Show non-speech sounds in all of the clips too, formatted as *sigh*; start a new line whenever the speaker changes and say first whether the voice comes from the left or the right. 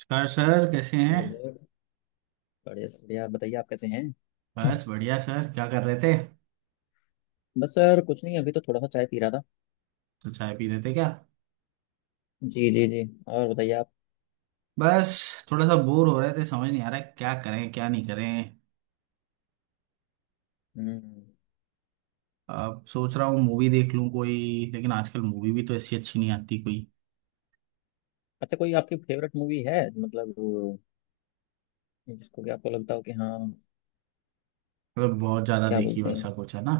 right: नमस्कार सर, कैसे हैं।
left: Hello sir. बढ़िया सर, बढ़िया। बताइए आप कैसे हैं? *clears throat*
right: बस बढ़िया सर, क्या कर रहे थे।
left: बस सर कुछ नहीं, अभी तो थोड़ा सा चाय पी रहा था।
right: तो चाय पी रहे थे क्या।
left: जी जी जी। और बताइए आप।
right: बस थोड़ा सा बोर हो रहे थे, समझ नहीं आ रहा है क्या करें क्या नहीं करें।
left: हम्म।
right: अब सोच रहा हूँ मूवी देख लूँ कोई, लेकिन आजकल मूवी भी तो ऐसी अच्छी नहीं आती कोई।
left: अच्छा, कोई आपकी फेवरेट मूवी है मतलब वो, जिसको कि आपको लगता हो कि हाँ,
right: मतलब बहुत ज़्यादा
left: क्या
right: देखी
left: बोलते हैं।
right: वैसा कुछ है ना।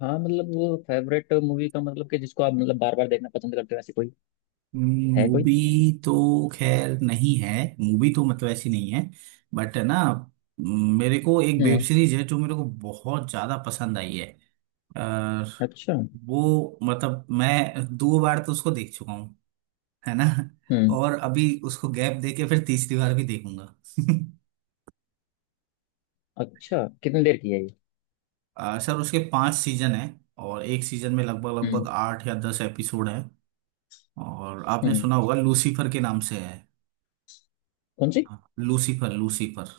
left: हाँ मतलब वो फेवरेट मूवी का मतलब कि जिसको आप मतलब बार बार देखना पसंद करते हो, ऐसी कोई है कोई।
right: मूवी तो खैर नहीं है। मूवी तो मतलब ऐसी नहीं है। बट है ना। मेरे को एक वेब
left: हम्म।
right: सीरीज है जो मेरे को बहुत ज़्यादा पसंद आई है।
left: अच्छा।
right: वो मतलब मैं दो बार तो उसको देख चुका हूँ। है ना।
left: हम्म।
right: और अभी उसको गैप दे के फिर तीसरी बार भी देखूंगा।
left: अच्छा कितनी देर की है ये?
right: *laughs* सर उसके पांच सीजन हैं। और एक सीजन में लगभग
left: हम्म।
right: लगभग 8 या 10 एपिसोड हैं। और आपने
left: हम्म।
right: सुना होगा लूसीफर के नाम से है।
left: कौन सी?
right: हाँ, लूसीफर लूसीफर।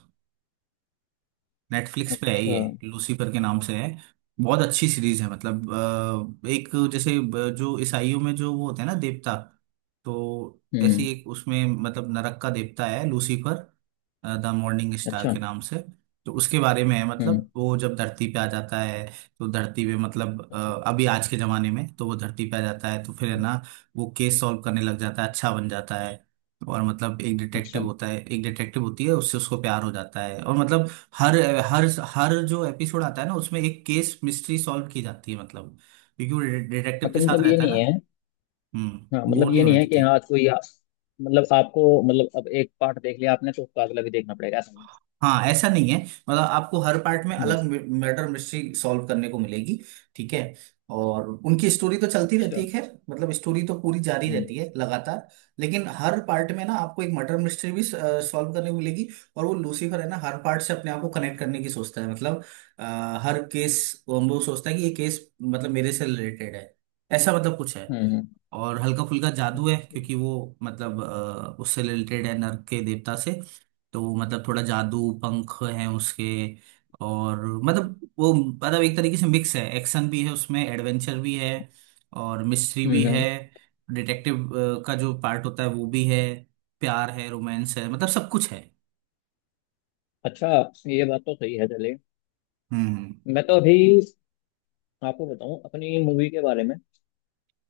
right: नेटफ्लिक्स पे है
left: अच्छा।
right: ये, लूसीफर के नाम से है। बहुत अच्छी सीरीज है मतलब। एक जैसे जो ईसाइयों में जो वो होते हैं ना देवता। तो ऐसे
left: हम्म।
right: ही एक उसमें मतलब नरक का देवता है लूसीफर द मॉर्निंग स्टार
left: अच्छा।
right: के नाम से। तो उसके बारे में है मतलब
left: हम्म।
right: वो जब धरती पे आ जाता है। तो धरती पे मतलब
left: अच्छा।
right: अभी आज के जमाने में तो वो धरती पे आ जाता है तो फिर है
left: हम्म,
right: ना। वो केस सॉल्व करने लग जाता है, अच्छा बन जाता है। और मतलब एक
left: अच्छा।
right: डिटेक्टिव होता है, एक डिटेक्टिव होती है, उससे उसको प्यार हो जाता है और मतलब। हर हर हर जो एपिसोड आता है ना उसमें एक केस मिस्ट्री सॉल्व की जाती है मतलब। क्योंकि वो डिटेक्टिव के
left: अच्छा
right: साथ
left: मतलब ये
right: रहता है ना।
left: नहीं है। हाँ
right: हम्म,
left: मतलब
right: बोर नहीं
left: ये नहीं
right: होने
left: है कि
right: देती।
left: हाँ आज कोई मतलब आपको मतलब अब एक पार्ट देख लिया आपने तो उसका अगला भी देखना पड़ेगा, ऐसा नहीं है।
right: हाँ ऐसा नहीं है, मतलब आपको हर पार्ट में
left: हम्म।
right: अलग मर्डर मिस्ट्री सॉल्व करने को मिलेगी। ठीक है। और उनकी स्टोरी तो चलती रहती
left: अच्छा।
right: है, खैर मतलब स्टोरी तो पूरी जारी
left: हम्म।
right: रहती है लगातार। लेकिन हर पार्ट में ना आपको एक मर्डर मिस्ट्री भी सॉल्व करने को मिलेगी। और वो लूसीफर है ना हर पार्ट से अपने आप को कनेक्ट करने की सोचता है मतलब। अ, हर केस वो सोचता है कि ये केस मतलब मेरे से रिलेटेड है, ऐसा मतलब कुछ है।
left: हम्म।
right: और हल्का फुल्का जादू है
left: अच्छा।
right: क्योंकि वो मतलब उससे रिलेटेड है नर्क के देवता से। तो वो मतलब थोड़ा जादू पंख है उसके। और मतलब वो मतलब एक तरीके से मिक्स है, एक्शन भी है उसमें, एडवेंचर भी है और मिस्ट्री भी
left: हम्म।
right: है।
left: हम्म।
right: डिटेक्टिव का जो पार्ट होता है वो भी है। प्यार है, रोमांस है, मतलब सब कुछ है।
left: अच्छा। ये बात तो सही है, चलिए।
right: हम्म।
left: मैं तो अभी आपको बताऊं अपनी मूवी के बारे में।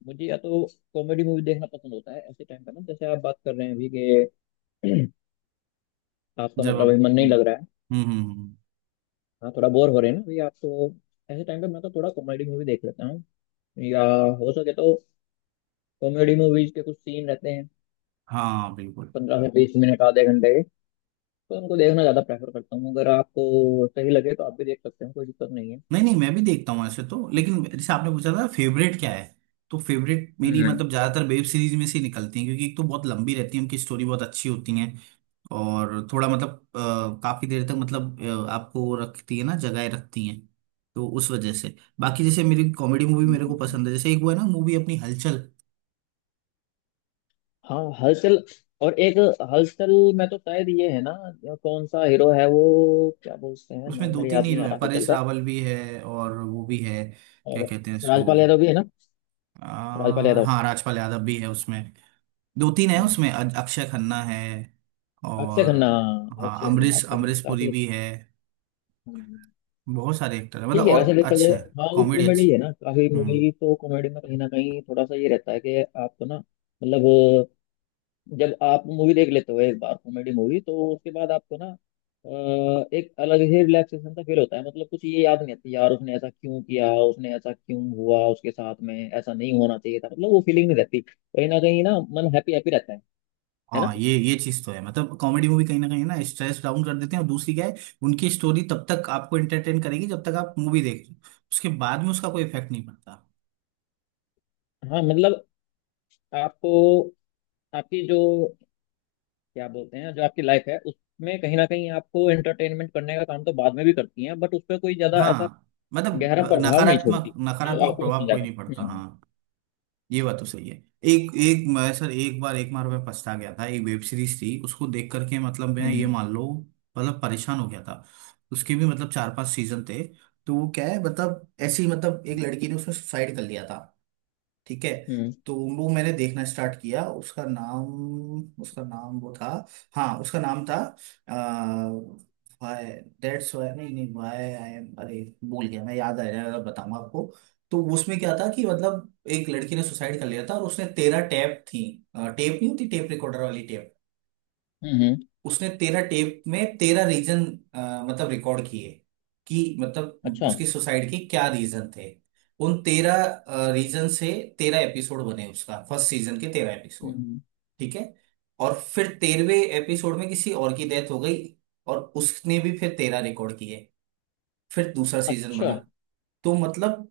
left: मुझे या तो कॉमेडी मूवी देखना पसंद होता है ऐसे टाइम पे ना, जैसे आप बात कर रहे हैं अभी कि *clears throat* आपका
right: जब
left: मतलब अभी
right: आप
left: मन नहीं लग
right: हम्म।
left: रहा है।
right: हम्म। हम्म।
left: हाँ थोड़ा बोर हो रहे हैं ना अभी आप तो, ऐसे टाइम पे मैं तो थोड़ा कॉमेडी मूवी देख लेता हूँ, या हो सके तो कॉमेडी मूवीज के कुछ सीन रहते हैं
right: हाँ बिल्कुल।
left: 15 से 20 मिनट आधे घंटे के, तो उनको देखना ज़्यादा प्रेफर करता हूँ। अगर आपको सही लगे तो आप भी देख सकते हैं, कोई दिक्कत नहीं है।
right: नहीं नहीं मैं भी देखता हूँ ऐसे तो, लेकिन जैसे आपने पूछा था फेवरेट क्या है। तो फेवरेट मेरी
left: हम्म।
right: मतलब ज्यादातर वेब सीरीज में से निकलती है, क्योंकि एक तो बहुत लंबी रहती है उनकी स्टोरी बहुत अच्छी होती है। और थोड़ा मतलब काफी देर तक मतलब आपको रखती है ना जगाए रखती हैं। तो उस वजह से बाकी, जैसे मेरी कॉमेडी मूवी मेरे को
left: हम्म।
right: पसंद है, जैसे एक वो है ना मूवी अपनी हलचल।
left: हाँ हलचल। और एक हलचल में तो शायद ये है ना, या कौन सा हीरो है वो, क्या बोलते हैं
right: उसमें
left: नाम,
right: दो
left: मेरे
right: तीन
left: याद नहीं
right: हीरो
left: आ
right: है,
left: रहा हलचल
right: परेश
left: का।
right: रावल भी है और वो भी है, क्या
left: और
right: कहते हैं इसको।
left: राजपाल यादव भी है ना। राजपाल यादव।
right: हाँ राजपाल यादव भी है उसमें। दो तीन है
left: हम्म।
right: उसमें, अक्षय खन्ना है।
left: अक्षय
right: और
left: खन्ना।
right: हाँ
left: अक्षय खन्ना
right: अमरीश
left: अक्षय खन्ना
right: अमरीश पुरी
left: काफी।
right: भी है।
left: हम्म,
right: बहुत सारे एक्टर है मतलब,
left: ठीक है वैसे
right: और
left: देखा जाए।
right: अच्छा है।
left: हाँ वो
right: कॉमेडी अच्छी।
left: कॉमेडी है ना, काफी
right: हम्म।
left: मूवी तो कॉमेडी में कहीं ना कहीं थोड़ा सा ये रहता है कि आपको ना मतलब, जब आप मूवी देख लेते हो एक बार कॉमेडी मूवी, तो उसके बाद आपको ना एक अलग ही रिलैक्सेशन सा फील होता है, मतलब कुछ ये याद नहीं आती यार उसने ऐसा क्यों किया, उसने ऐसा क्यों हुआ, उसके साथ में ऐसा नहीं होना चाहिए था, मतलब वो फीलिंग नहीं रहती कहीं ना कहीं ना। मन हैप्पी हैप्पी रहता है ना।
right: हाँ, ये चीज तो है, मतलब कॉमेडी मूवी कहीं ना स्ट्रेस डाउन कर देते हैं, और दूसरी क्या है। उनकी स्टोरी तब तक आपको एंटरटेन करेगी जब तक आप मूवी देख रहे हो। उसके बाद में उसका कोई इफेक्ट नहीं पड़ता।
left: हाँ मतलब आपको, आपकी जो क्या बोलते हैं, जो आपकी लाइफ है उसमें कहीं ना कहीं आपको एंटरटेनमेंट करने का काम तो बाद में भी करती है, बट उस पर कोई ज्यादा ऐसा
right: हाँ मतलब
left: गहरा प्रभाव नहीं
right: नकारात्मक
left: छोड़ती जो
right: नकारात्मक
left: आपको नुकसान
right: प्रभाव कोई
left: जाएगा।
right: नहीं पड़ता,
left: हम्म।
right: हाँ। ये बात तो सही है। एक एक मैं सर एक बार मैं पछता गया था, एक वेब सीरीज थी उसको देख करके, मतलब मैं ये
left: हम्म।
right: मान लो। मतलब परेशान हो गया था। उसके भी मतलब चार पांच सीजन थे। तो वो क्या है मतलब ऐसी मतलब एक लड़की ने उसमें सुसाइड कर लिया था। ठीक है।
left: हम्म। हम्म।
right: तो वो मैंने देखना स्टार्ट किया, उसका नाम वो था। हाँ उसका नाम था। वाई, दैट्स वाई नहीं नहीं वाई आई एम, अरे भूल गया मैं, याद आ जाएगा अगर बताऊंगा आपको। तो उसमें क्या था कि मतलब एक लड़की ने सुसाइड कर लिया था, और उसने 13 टेप थी। टेप नहीं होती, टेप रिकॉर्डर वाली टेप।
left: हम्म, हम्म।
right: उसने 13 टेप में 13 रीजन मतलब रिकॉर्ड किए, कि मतलब
left: अच्छा।
right: उसकी सुसाइड के क्या रीजन थे। उन 13 रीजन से 13 एपिसोड बने, उसका फर्स्ट सीजन के 13 एपिसोड।
left: हम्म,
right: ठीक है। और फिर 13वें एपिसोड में किसी और की डेथ हो गई। और उसने भी फिर 13 रिकॉर्ड किए। फिर दूसरा सीजन
left: अच्छा।
right: बना। तो मतलब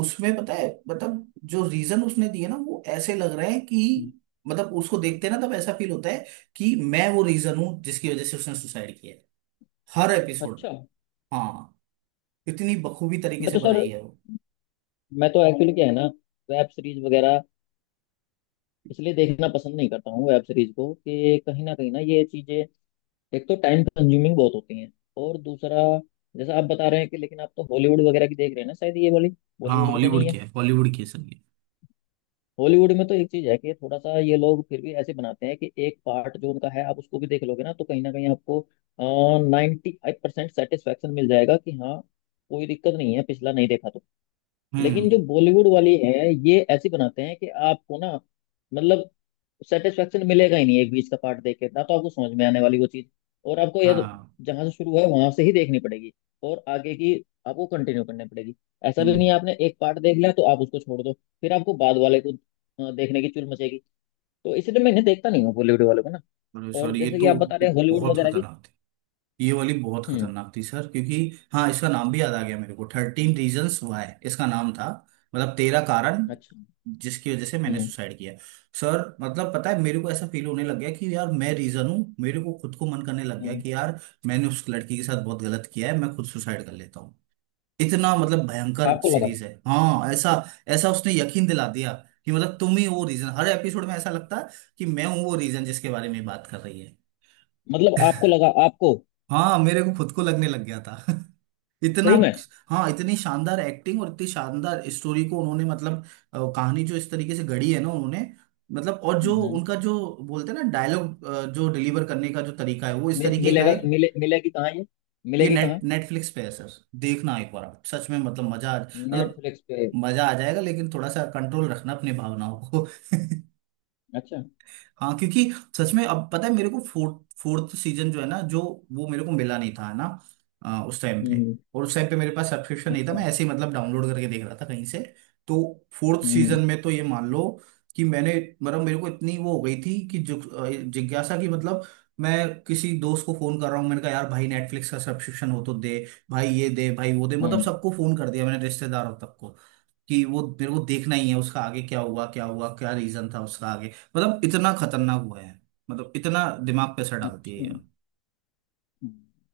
right: उसमें पता है मतलब जो रीजन उसने दिए ना वो ऐसे लग रहे हैं
left: हम्म,
right: कि मतलब उसको देखते ना तब ऐसा फील होता है कि मैं वो रीजन हूं जिसकी वजह से उसने सुसाइड किया है, हर एपिसोड।
left: अच्छा।
right: हाँ, इतनी बखूबी तरीके
left: मैं
right: से
left: तो सर,
right: बनाई है वो।
left: मैं तो एक्चुअली क्या है ना, वेब सीरीज वगैरह इसलिए देखना पसंद नहीं करता हूँ वेब सीरीज को, कि कहीं ना ये चीजें एक तो टाइम कंज्यूमिंग बहुत होती हैं, और दूसरा जैसा आप बता रहे हैं कि, लेकिन आप तो हॉलीवुड वगैरह की देख रहे हैं ना शायद, ये वाली
right: हाँ
left: बॉलीवुड की तो नहीं
right: हॉलीवुड
left: है।
right: की है, हॉलीवुड की है सर ये।
left: हॉलीवुड में तो एक चीज है कि थोड़ा सा ये लोग फिर भी ऐसे बनाते हैं कि एक पार्ट जो उनका है आप उसको भी देख लोगे ना, तो कहीं ना कहीं आपको 95% सेटिस्फेक्शन मिल जाएगा कि हाँ, कोई दिक्कत नहीं है पिछला नहीं देखा तो।
right: हम्म।
left: लेकिन जो बॉलीवुड वाली है, ये ऐसी बनाते हैं कि आपको ना मतलब सेटिस्फेक्शन मिलेगा ही नहीं एक बीच का पार्ट देख के ना, तो आपको समझ में आने वाली वो चीज। और आपको यार
right: हाँ।
left: जहां से शुरू हुआ है वहां से ही देखनी पड़ेगी, और आगे की आपको कंटिन्यू करनी पड़ेगी। ऐसा भी नहीं
right: हम्म।
left: है आपने एक पार्ट देख लिया तो आप उसको छोड़ दो, फिर आपको बाद वाले को देखने की चुल मचेगी। तो इसलिए मैं इन्हें देखता नहीं हूँ बॉलीवुड वालों को ना, और
right: सॉरी ये
left: जैसे कि
right: तो
left: आप बता रहे हैं हॉलीवुड
right: बहुत
left: वगैरह की।
right: खतरनाक थी। ये वाली बहुत
left: हम्म।
right: खतरनाक थी सर, क्योंकि हाँ इसका नाम भी याद आ गया मेरे को, थर्टीन रीजन्स वाई इसका नाम था। मतलब तेरह कारण
left: अच्छा।
right: जिसकी वजह से मैंने
left: हम्म।
right: सुसाइड किया। सर मतलब पता है मेरे को ऐसा फील होने लग गया कि यार मैं रीजन हूँ, मेरे को खुद को मन करने लग गया
left: हम्म।
right: कि यार मैंने उस लड़की के साथ बहुत गलत किया है, मैं खुद सुसाइड कर लेता हूँ। इतना मतलब भयंकर
left: आपको लगा,
right: सीरीज है, हाँ ऐसा। ऐसा उसने यकीन दिला दिया, कि मतलब तुम ही वो रीजन, हर एपिसोड में ऐसा लगता है कि मैं हूँ वो रीजन जिसके बारे में बात कर रही है।
left: मतलब आपको लगा? आपको
right: हाँ मेरे को खुद को लगने लग गया था *laughs* इतना।
left: सही में?
right: हाँ इतनी शानदार एक्टिंग और इतनी शानदार स्टोरी को उन्होंने मतलब कहानी जो इस तरीके से गढ़ी है ना उन्होंने मतलब। और जो
left: हम्म। हम्म।
right: उनका जो बोलते हैं ना डायलॉग जो डिलीवर करने का जो तरीका है वो इस
left: मि-
right: तरीके का
left: मिलेगा
right: है।
left: मिले मिलेगी कहाँ ये?
right: ये
left: मिलेगी कहाँ?
right: नेटफ्लिक्स पे है सर। देखना एक बार आप सच में मतलब मजा मतलब
left: नेटफ्लिक्स पे?
right: मजा आ जाएगा, लेकिन थोड़ा सा कंट्रोल रखना अपनी भावनाओं को *laughs*
left: अच्छा।
right: हाँ क्योंकि सच में अब पता है मेरे को फोर्थ फोर्थ सीजन जो है ना जो वो मेरे को मिला नहीं था, है ना, उस टाइम
left: हम्म।
right: पे। और उस टाइम पे मेरे पास सब्सक्रिप्शन नहीं था,
left: अच्छा।
right: मैं ऐसे ही मतलब डाउनलोड करके देख रहा था कहीं से। तो फोर्थ
left: हम्म।
right: सीजन में तो ये मान लो कि मैंने मतलब मेरे को इतनी वो हो गई थी कि जिज्ञासा की मतलब। मैं किसी दोस्त को फोन कर रहा हूँ, मैंने कहा यार भाई नेटफ्लिक्स का सब्सक्रिप्शन हो तो दे, भाई ये दे भाई वो दे, मतलब
left: हम्म,
right: सबको फोन कर दिया मैंने रिश्तेदारों तक को। कि वो मेरे को देखना ही है उसका, आगे क्या हुआ क्या हुआ क्या रीजन था उसका आगे। मतलब इतना खतरनाक हुआ है। मतलब इतना दिमाग पे असर डालती है
left: अच्छा।
right: ये।
left: हम्म।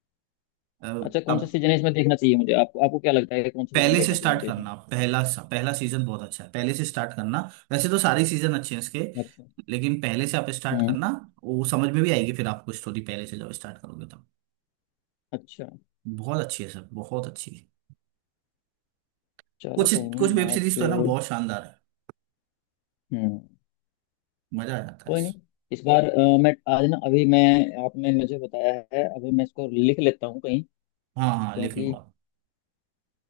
right: अ,
left: अच्छा कौन सा
right: अब
left: सीजन इसमें देखना चाहिए मुझे, आपको आपको क्या लगता है कि कौन सा सीजन
right: पहले से
left: देखना चाहिए
right: स्टार्ट
left: मुझे इसमें?
right: करना पहला। पहला सीजन बहुत अच्छा है, पहले से स्टार्ट करना। वैसे तो सारे सीजन अच्छे हैं इसके।
left: अच्छा।
right: लेकिन पहले से आप स्टार्ट
left: हम्म।
right: करना। वो समझ में भी आएगी, फिर आपको स्टोरी पहले से जब स्टार्ट करोगे तब।
left: अच्छा
right: बहुत अच्छी है सर, बहुत अच्छी है।
left: चलो
right: कुछ
left: कोई
right: कुछ वेब
left: नहीं
right: सीरीज तो है ना
left: आज।
right: बहुत शानदार है।
left: हम्म।
right: मजा आ जाता है।
left: कोई नहीं, इस बार मैं आज ना, अभी मैं, आपने मुझे बताया है अभी, मैं इसको लिख लेता हूँ कहीं,
right: हाँ हाँ लिख लो
left: क्योंकि
right: आप।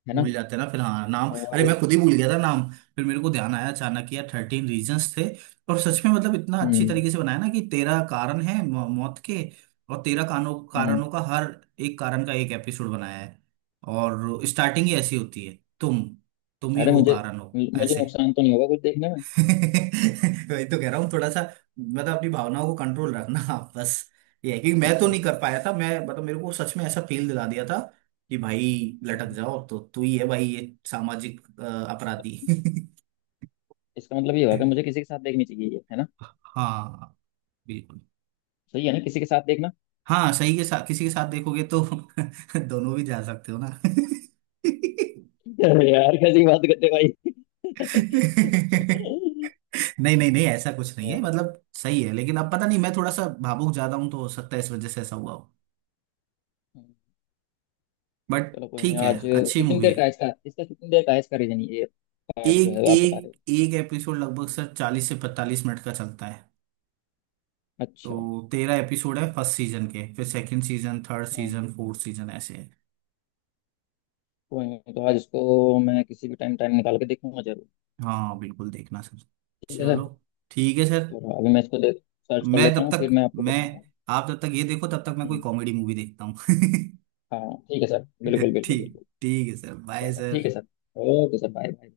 left: है ना।
right: भूल जाते हैं ना फिर, हाँ नाम, अरे
left: और
right: मैं खुद ही भूल गया था नाम। फिर मेरे को ध्यान आया अचानक कि यार थर्टीन रीजंस थे। और सच में मतलब इतना अच्छी
left: हम्म।
right: तरीके से बनाया ना कि 13 कारण है मौत के। और 13 कारणों
left: हम्म।
right: कारणों का हर एक कारण का एक एपिसोड बनाया है। और स्टार्टिंग ही ऐसी होती है, तुम ही
left: अरे
right: वो
left: मुझे
right: कारण हो,
left: मुझे
right: ऐसे।
left: नुकसान तो नहीं होगा कुछ देखने में?
right: *laughs* तो वही तो कह रहा हूँ थोड़ा सा मतलब अपनी भावनाओं को कंट्रोल रखना *laughs* आप बस। ये है कि मैं तो
left: अच्छा
right: नहीं कर पाया था, मैं मतलब मेरे को सच में ऐसा फील दिला दिया था कि भाई लटक जाओ, तो तू ही है भाई ये सामाजिक अपराधी *laughs*
left: इसका मतलब ये हुआ कि मुझे किसी के साथ देखनी चाहिए ये, है ना?
right: हाँ बिल्कुल।
left: सही है ना, किसी के साथ देखना।
right: हाँ सही के साथ, किसी के साथ देखोगे तो *laughs* दोनों भी जा सकते हो ना *laughs*
left: *laughs* अरे यार कैसी बात करते हो भाई। *laughs*
right: नहीं नहीं नहीं ऐसा कुछ नहीं है,
left: और,
right: मतलब सही है, लेकिन अब पता नहीं मैं थोड़ा सा भावुक ज्यादा हूं, तो हो सकता है इस वजह से ऐसा हुआ हो।
left: हम्म,
right: बट
left: चलो कोई नहीं
right: ठीक है।
left: आज।
right: अच्छी
left: कितनी
right: मूवी
left: देर का
right: है।
left: है इसका इसका कितनी देर का है, इसका रीजन, ये पार्ट जो
right: एक
left: है आप बता रहे हो।
right: एक एक एपिसोड लगभग सर 40 से 45 मिनट का चलता है।
left: अच्छा।
right: तो 13 एपिसोड है फर्स्ट सीजन के, फिर सेकंड सीजन, थर्ड
left: हाँ
right: सीजन, फोर्थ सीजन, ऐसे है।
left: कोई नहीं, तो आज इसको मैं किसी भी टाइम टाइम निकाल के देखूंगा जरूर।
right: हाँ बिल्कुल देखना सर।
left: ठीक है
right: चलो
left: सर।
right: ठीक है सर।
left: चलो अभी मैं इसको देख, सर्च कर
right: मैं
left: लेता
right: तब
left: हूँ, फिर
right: तक
left: मैं आपको
right: मैं
left: बताऊंगा।
right: आप जब तक ये देखो तब तक मैं कोई
left: हम्म,
right: कॉमेडी मूवी देखता हूँ *laughs*
left: हाँ ठीक है सर। बिल्कुल बिल्कुल
right: ठीक
left: बिल्कुल।
right: ठीक है सर, बाय
left: चलो ठीक है
right: sir.
left: Sir. Okay sir, bye bye.